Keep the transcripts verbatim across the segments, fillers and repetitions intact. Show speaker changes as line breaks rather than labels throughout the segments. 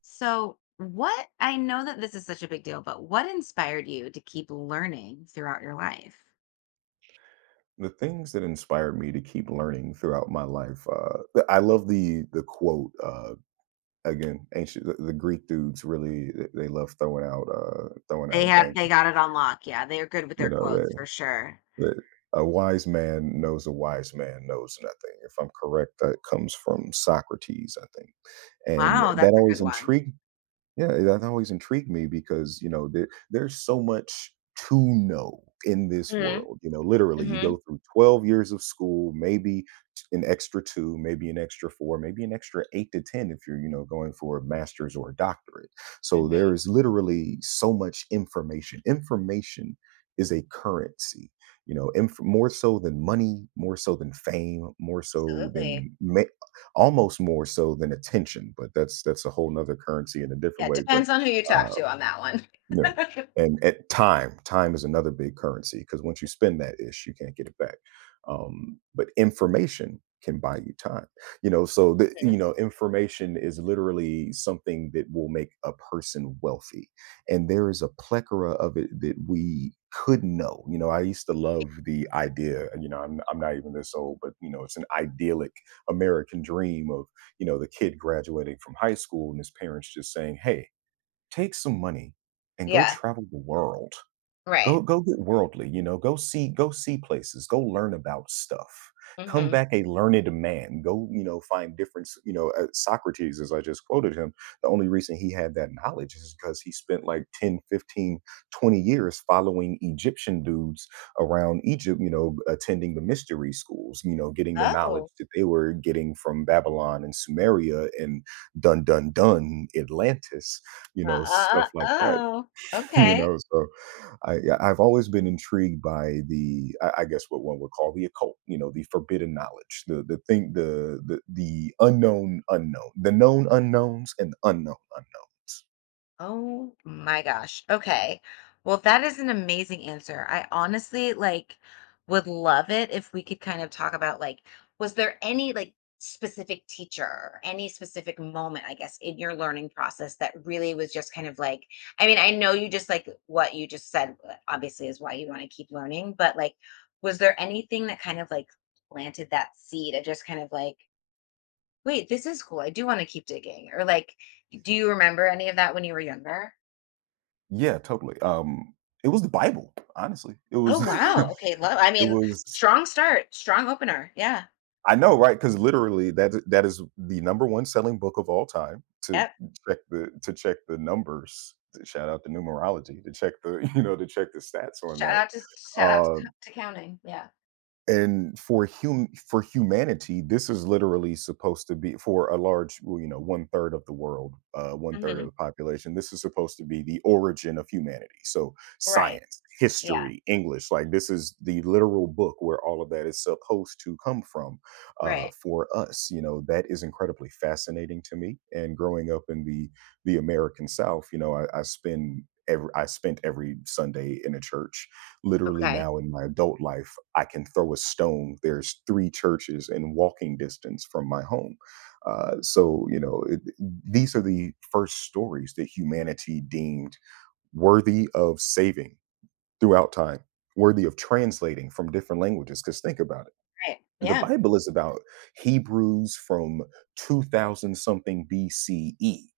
So, what I know that this is such a big deal, but what inspired you to keep learning throughout your life?
The things that inspired me to keep learning throughout my life, uh, th- I love the the quote uh, again. Ancient the, the Greek dudes really th- they love throwing out uh, throwing
They
out
have they
bankers.
got it on lock. Yeah, they're good with
You
their
know
quotes
that,
for sure.
that a wise man knows a wise man knows nothing. If I'm correct, that comes from Socrates, I think, and
Wow,
that
that's a
always
good one.
intrigued yeah, that always intrigued me because, you know, there there's so much to know in this
Mhm,
world. You know, literally, you go
mhm,
through twelve years of school, maybe t- an extra two, maybe an extra four, maybe an extra eight to ten if you're, you know, going for a master's or a doctorate. So there
mhm.
is literally so much information. Information is a currency, you know, inf- more so than money, more so than fame, more so
Absolutely.
than ma- almost more so than attention, but that's that's a whole nother currency in a
Yeah,
different
it
way. But
depends on who you talk
uh,
to on that one.
no, and at time, time is another big currency because once you spend that ish, you can't get it back. Um, but information can buy you time, you know. So the
Mhm.
you know information is literally something that will make a person wealthy, and there is a plethora of it that we could know. You know, I used to love the idea. and, You know, I'm I'm not even this old, but you know, it's an idyllic American dream of, you know, the kid graduating from high school and his parents just saying, "Hey. Take some money and go
Yeah,
travel the world.
right.
Go go get worldly, you know, go see go see places, go learn about stuff. Come
Mhm.
back a learned man. Go, you know, find different, s- you know, uh, Socrates, as I just quoted him, the only reason he had that knowledge is because he spent like ten, fifteen, twenty years following Egyptian dudes around Egypt, you know, attending the mystery schools, you know, getting the knowledge
Oh,
that they were getting from Babylon and Sumeria and dun dun dun Atlantis, you
uh,
know, stuff
uh, uh,
like that."
oh,
You
okay.
know, so I, yeah, I've always been intrigued by the I I guess, what one would call the occult, you know, the forbidden knowledge, the the thing the the the unknown unknown, the known unknowns and the unknown unknowns.
Oh my gosh. Okay. Well, that is an amazing answer. I honestly like would love it if we could kind of talk about like was there any like specific teacher or any specific moment, I guess, in your learning process that really was just kind of like I mean, I know you just like what you just said uh, obviously is why you want to keep learning, but like was there anything that kind of like planted that seed of just kind of like wait, this is cool. I do want to keep digging or like do you remember any of that when you were younger?
Yeah, totally. Um, it was the Bible, honestly. It
Oh,
was,
wow, okay, love I
it
mean,
was,
strong start, strong opener, yeah,
I know, right? Because literally that that is the number one selling book of all time. To
yep.
check the to check the numbers. To Shout out to numerology to check the, you know, to check the stats on
Shout
that.
out to shout out to
Um
to counting, yeah.
and for hum for humanity, this is literally supposed to be for a large, well, you know, one third of the world, uh, one third of
Mhm,
the population. This is supposed to be the origin of humanity. So
right,
science,
yeah,
history, English, like, this is the literal book where all of that is supposed to come from, uh,
right.
for us. You know, that is incredibly fascinating to me. And growing up in the the American South, you know, I, I spend every I spent every Sunday in a church. Literally,
Okay.
now in my adult life, I can throw a stone. There's three churches in walking distance from my home. Uh, so, you know, it, these are the first stories that humanity deemed worthy of saving throughout time, worthy of translating from different languages. Because think about it,
Right,
the
yeah.
Bible is about Hebrews from two thousand something B C E.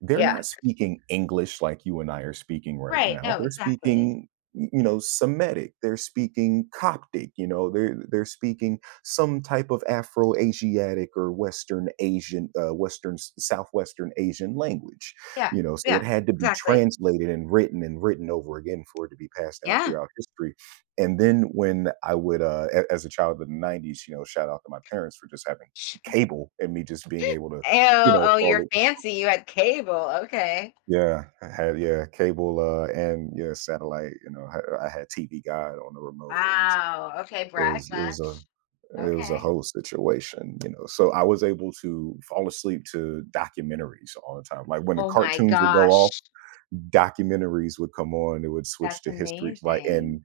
They're
Yeah.
not speaking English like you and I are speaking right
Right,
now.
no,
They're
exactly.
speaking, y- you know, Semitic. They're speaking Coptic. You know, they're they're speaking some type of Afro-Asiatic or Western Asian, uh, Western s- Southwestern Asian language.
Yeah,
You know, so it
yeah,
had to be
exactly.
translated and written and written over again for it to be passed down
Yeah.
throughout history. And then when I would, uh, a- as a child in the nineties, you know, shout out to my parents for just having
Sh-
cable and me just being able to, you
Oh,
know,
oh, you're
follow.
fancy, you had cable, okay.
Yeah, I had, yeah cable uh, and, yeah satellite. You know, I, I had T V Guide on the remote. It was
Wow, okay,
it
brag
was it was a
much.
it was a
Okay.
whole situation, you know. So I was able to fall asleep to documentaries all the time. Like, when the
Oh my
cartoons would go off,
gosh.
documentaries would come on. It would switch
That's
to history, like,
amazing.
and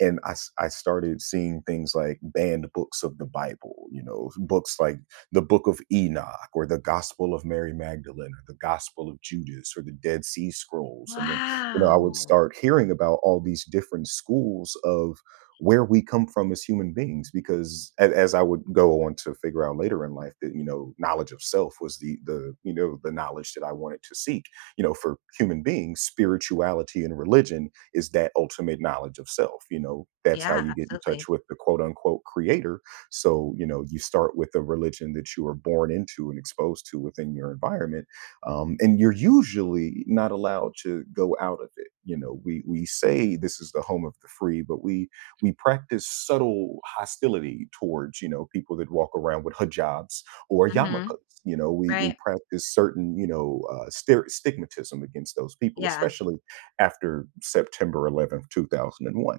and I s- I started seeing things like banned books of the Bible. You know, books like the Book of Enoch or the Gospel of Mary Magdalene or the Gospel of Judas or the Dead Sea Scrolls. And then, you know, I would
Wow.
start hearing about all these different schools of where we come from as human beings. Because, a- as I would go on to figure out later in life, that, you know, knowledge of self was the the you know the knowledge that I wanted to seek. You know, for human beings, spirituality and religion is that ultimate knowledge of self. You know, that's how
Yeah,
you get in
absolutely.
touch with the quote unquote creator. So, you know, you start with the religion that you are born into and exposed to within your environment. Um, and you're usually not allowed to go out of it. You know, we we say this is the home of the free, but we we practice subtle hostility towards, you know, people that walk around with hijabs or yarmulkes.
Mhm.
You know, we we
Right.
practice certain, you know, uh, ster- stigmatism against those people,
Yeah.
especially after September eleventh, two thousand one.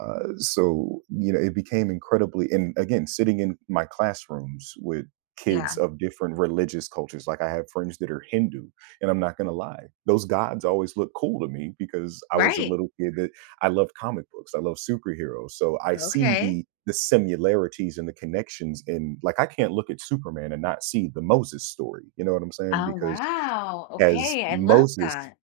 Uh, so, you know, it became incredibly. And again, sitting in my classrooms with kids
Yeah.
of different religious cultures, like, I have friends that are Hindu, and I'm not going to lie, those gods always look cool to me because I was a
Right.
little kid. I love comic books. I love superheroes. So I see
Okay.
the the similarities and the connections in, like, I can't look at Superman and not see the Moses story. You know what I'm saying?
Oh,
Because
wow.
as
Okay. I love
Moses
that.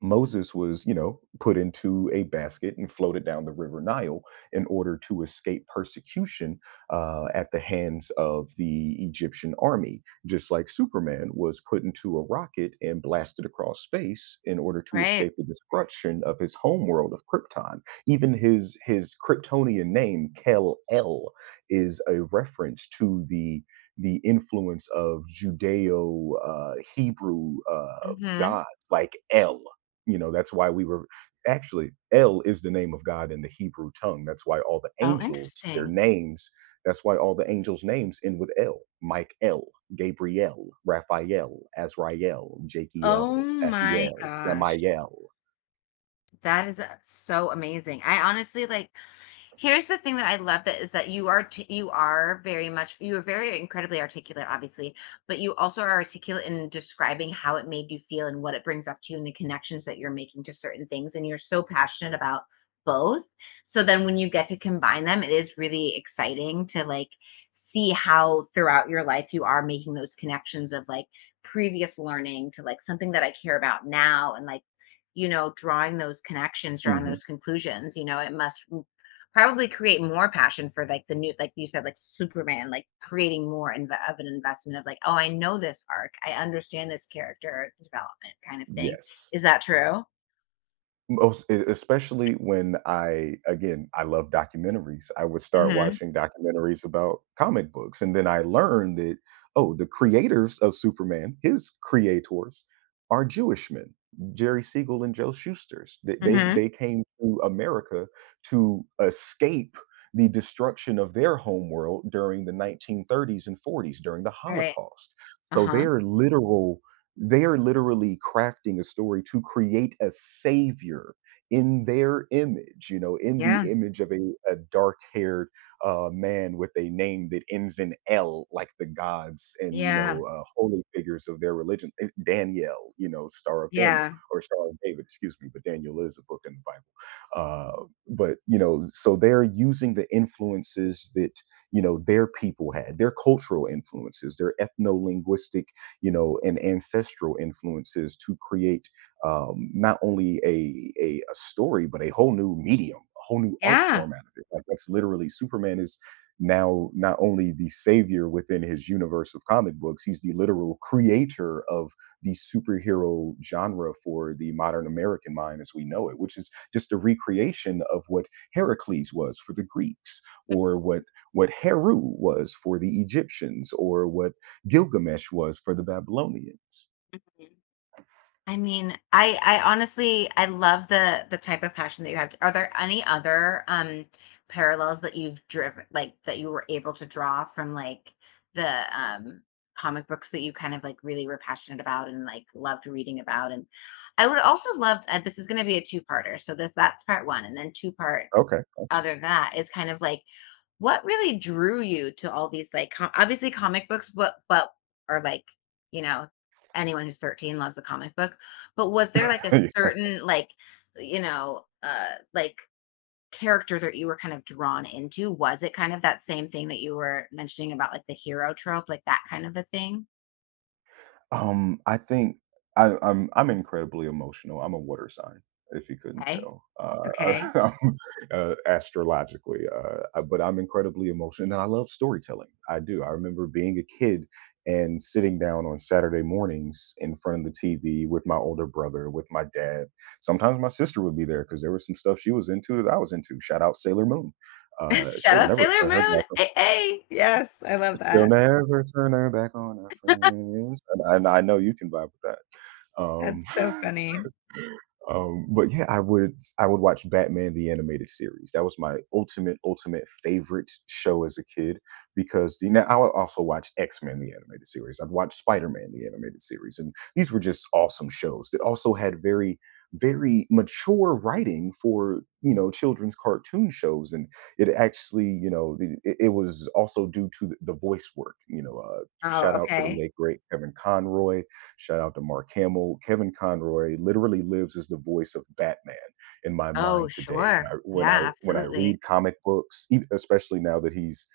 Moses was, you know, put into a basket and floated down the river Nile in order to escape persecution, uh, at the hands of the Egyptian army, just like Superman was put into a rocket and blasted across space in order to
Right.
escape the destruction of his homeworld of Krypton. Even his his Kryptonian name Kal-El is a reference to the the influence of Judeo, uh, Hebrew, uh,
Mhm.
gods like El. You know, that's why we were, actually, El is the name of God in the Hebrew tongue. That's why all the
Oh,
angels, their
interesting.
names, that's why all the angels' names end with El. Mike El, Gabriel, Raphael, Azrael,
Oh
Jakiel,
my
Safiel,
gosh.
Samiel.
That is, uh, so amazing. I honestly, like, here's the thing that I love that is that you are t- you are very much you are very incredibly articulate, obviously, but you also are articulate in describing how it made you feel and what it brings up to you and the connections that you're making to certain things. And you're so passionate about both. So then when you get to combine them, it is really exciting to like see how throughout your life you are making those connections of like previous learning to like something that I care about now and like you know drawing those connections drawing
hmm
those conclusions, you know, it must probably create more passion for like the new like you said, like Superman, like creating more inve of an investment of like, "Oh, I know this arc. I understand this character development," kind of thing.
Yes.
Is that true?
Most e Especially when I, again, I love documentaries. I would start
Mhm,
watching documentaries about comic books, and then I learned that, oh, the creators of Superman, his creators, are Jewish men, Jerry Siegel and Joe Shuster's. They they
mhm.
they came to America to escape the destruction of their homeworld during the nineteen thirties and forties, during the
Right.
Holocaust. So they
Uh-huh.
are literal they are literally crafting a story to create a savior in their image, you know, in the
Yeah,
image of a, a dark haired, uh, man with a name that ends in L, like the gods and, you
yeah,
know, uh, holy figures of their religion. Eh, Daniel, you know, Star of Daniel,
yeah,
or Star of David, excuse me, but Daniel is a book in the Bible. Uh, but, you know, so they're using the influences that, you know, their people had, their cultural influences, their ethno-linguistic, you know, and ancestral influences to create, um, not only a, a a story but a whole new medium, a whole new art form out of it. Like, that's literally Superman is now not only the savior within his universe of comic books, he's the literal creator of the superhero genre for the modern American mind as we know it, which is just a recreation of what Heracles was for the Greeks, or what what Heru was for the Egyptians, or what Gilgamesh was for the Babylonians.
yeah. I mean, I I honestly I love the the type of passion that you have. Are there any other um parallels that you've driven like that you were able to draw from like the um comic books that you kind of like really were passionate about and like loved reading about and I would also love uh, this is going to be a two-parter. So this that's part one and then two part
Okay.
other that is kind of like what really drew you to all these like com- obviously comic books, but but or like you know anyone who's thirteen loves a comic book. But was there like a certain like you know uh like character that you were kind of drawn into? Was it kind of that same thing that you were mentioning about like the hero trope, like that kind of a thing?
Um, I think I, I'm I'm incredibly emotional. I'm a water sign, if you couldn't
Okay,
tell. Uh,
okay.
I am, uh, astrologically, uh, I- but I'm incredibly emotional, and I love storytelling. I do. I remember being a kid and sitting down on Saturday mornings in front of the T V with my older brother, with my dad. Sometimes my sister would be there because there was some stuff she was into that I was into. Shout out Sailor Moon. Uh,
Shout
she'll
out
never
Sailor
turn her
Moon.
back
Hey, hey. Yes, I love
She'll
that.
never turn her back on her friends, and I and I know you can vibe with that. Um
That's so funny.
Um, but yeah, I would I would watch Batman the animated series. That was my ultimate ultimate favorite show as a kid because you know I would also watch X Men the animated series. I'd watch Spider Man the animated series, and these were just awesome shows that also had very very mature writing for you know children's cartoon shows. And it actually, you know, the- it, it was also due to the the voice work, you know. Uh
Oh,
shout out to the
okay.
late great Kevin Conroy. Shout out to Mark Hamill. Kevin Conroy literally lives as the voice of Batman in my
Oh,
mind today. When
sure.
I
Yeah,
when I, when I
absolutely.
read comic books, e- especially now that he's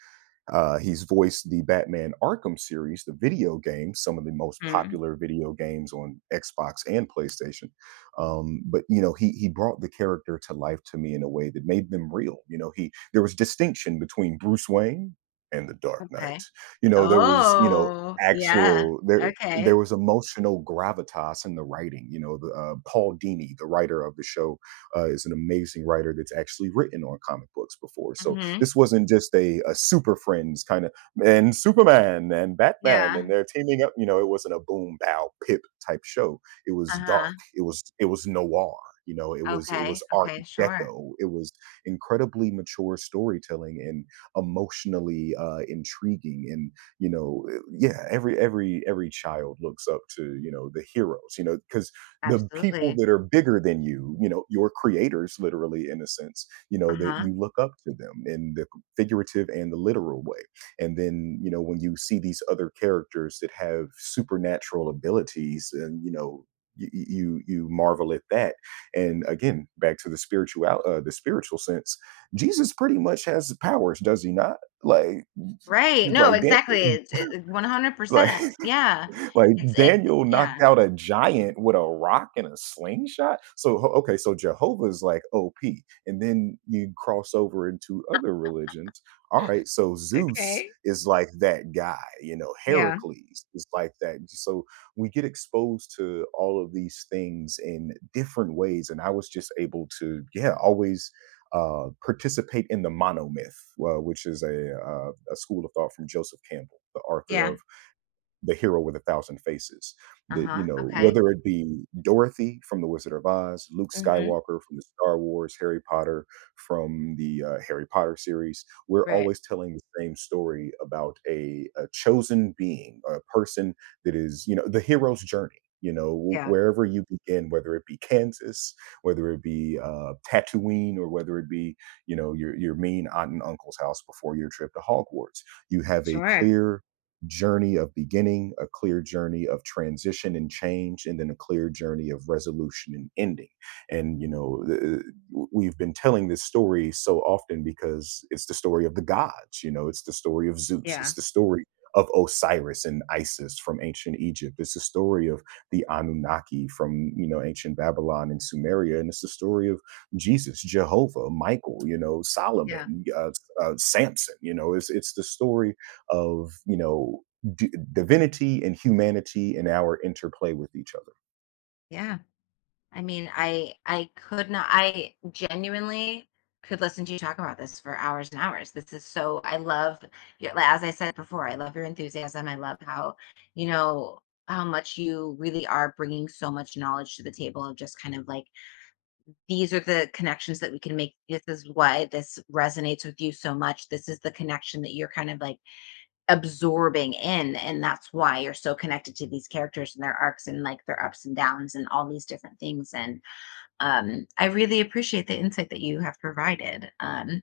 uh, he's voiced the Batman Arkham series, the video games, some of the most
Mhm.
popular video games on Xbox and PlayStation. Um, but you know, he he brought the character to life to me in a way that made them real. You know, he there was distinction between Bruce Wayne and the Dark Knight.
Okay.
You know, there was, you know,
Oh, yeah.
actual, there
Okay.
there was emotional gravitas in the writing. You know, the, uh, Paul Dini, the writer of the show, uh, is an amazing writer that's actually written on comic books before. So
Mhm.
this wasn't just a, a Super Friends kind of and Superman and Batman
Yeah.
and they're teaming up. You know, it wasn't a boom bow pip type show. It was
Uh-huh.
dark. It was it was noir. You know, it was it
Okay,
was Art
okay, sure.
Deco. It was incredibly mature storytelling and emotionally, uh, intriguing. And you know, eh, yeah, every every every child looks up to, you know, the heroes. You know, because the people
Absolutely.
that are bigger than you, you know, your creators, literally in a sense, you know, that
Uh-huh.
you look up to them in the figurative and the literal way. And then, you know, when you see these other characters that have supernatural abilities and, you know, you, you you marvel at that, and again, back to the spiritual, uh, the spiritual sense, Jesus pretty much has the powers, does he not? Like,
Right, no,
like damn,
exactly, it's it
like,
one hundred percent. Yeah.
like,
It's it
Daniel knocked
yeah.
out a giant with a rock and a slingshot? So, ho, okay, so Jehovah's, like, O P, and then you cross over into other religions. Alright, so Zeus
Okay.
is like that guy, you know,
Yeah,
Heracles is like that. So, we get exposed to all of these things in different ways, and I was just able to, yeah, always, uh, participate in the monomyth, uh, which is a, uh, a school of thought from Joseph Campbell, the author
yeah.
of The Hero with a Thousand Faces. That, you
Uh-huh,
know,
okay.
whether it be Dorothy from The Wizard of Oz, Luke
Mhm.
Skywalker from the Star Wars, Harry Potter from the uh, Harry Potter series, we're
Right.
always telling the same story about a, a chosen being, a person that is, you know, the hero's journey. You know, wh-
Yeah.
wherever you begin, whether it be Kansas, whether it be, uh, Tatooine, or whether it be, you know, your your mean aunt and uncle's house before your trip to Hogwarts, you have a
Sure.
clear journey of beginning, a clear journey of transition and change, and then a clear journey of resolution and ending. And, you know, th- we've been telling this story so often because it's the story of the gods. You know, it's the story of Zeus,
Yeah,
it's the story of Osiris and Isis from ancient Egypt. It's the story of the Anunnaki from, you know, ancient Babylon and Sumeria. And it's the story of Jesus, Jehovah, Michael, you know,
yeah,
Solomon, uh, uh, Samson, you know, it's, it's the story of, you know, d- divinity and humanity and our interplay with each other.
yeah. I mean, I I could not I genuinely could listen to you talk about this for hours and hours. This is so I love your like, as I said before, I love your enthusiasm. I love how, you know, how much you really are bringing so much knowledge to the table of just kind of like these are the connections that we can make. This is why this resonates with you so much. This is the connection that you're kind of like absorbing in and that's why you're so connected to these characters and their arcs and like their ups and downs and all these different things and um, I really appreciate the insight that you have provided. Um,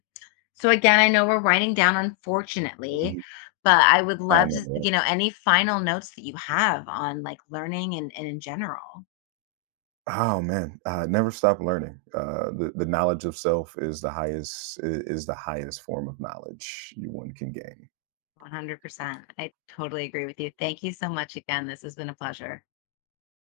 So again, I know we're winding down, unfortunately,
Mhm.
but I would
I
love
know.
to,
Right?
you know, any final notes that you have on like learning and, and in general.
Oh man, uh, never stop learning. Uh, the the knowledge of self is the highest, i- is the highest form of knowledge you one can gain.
one hundred percent. I totally agree with you. Thank you so much again. This has been a pleasure.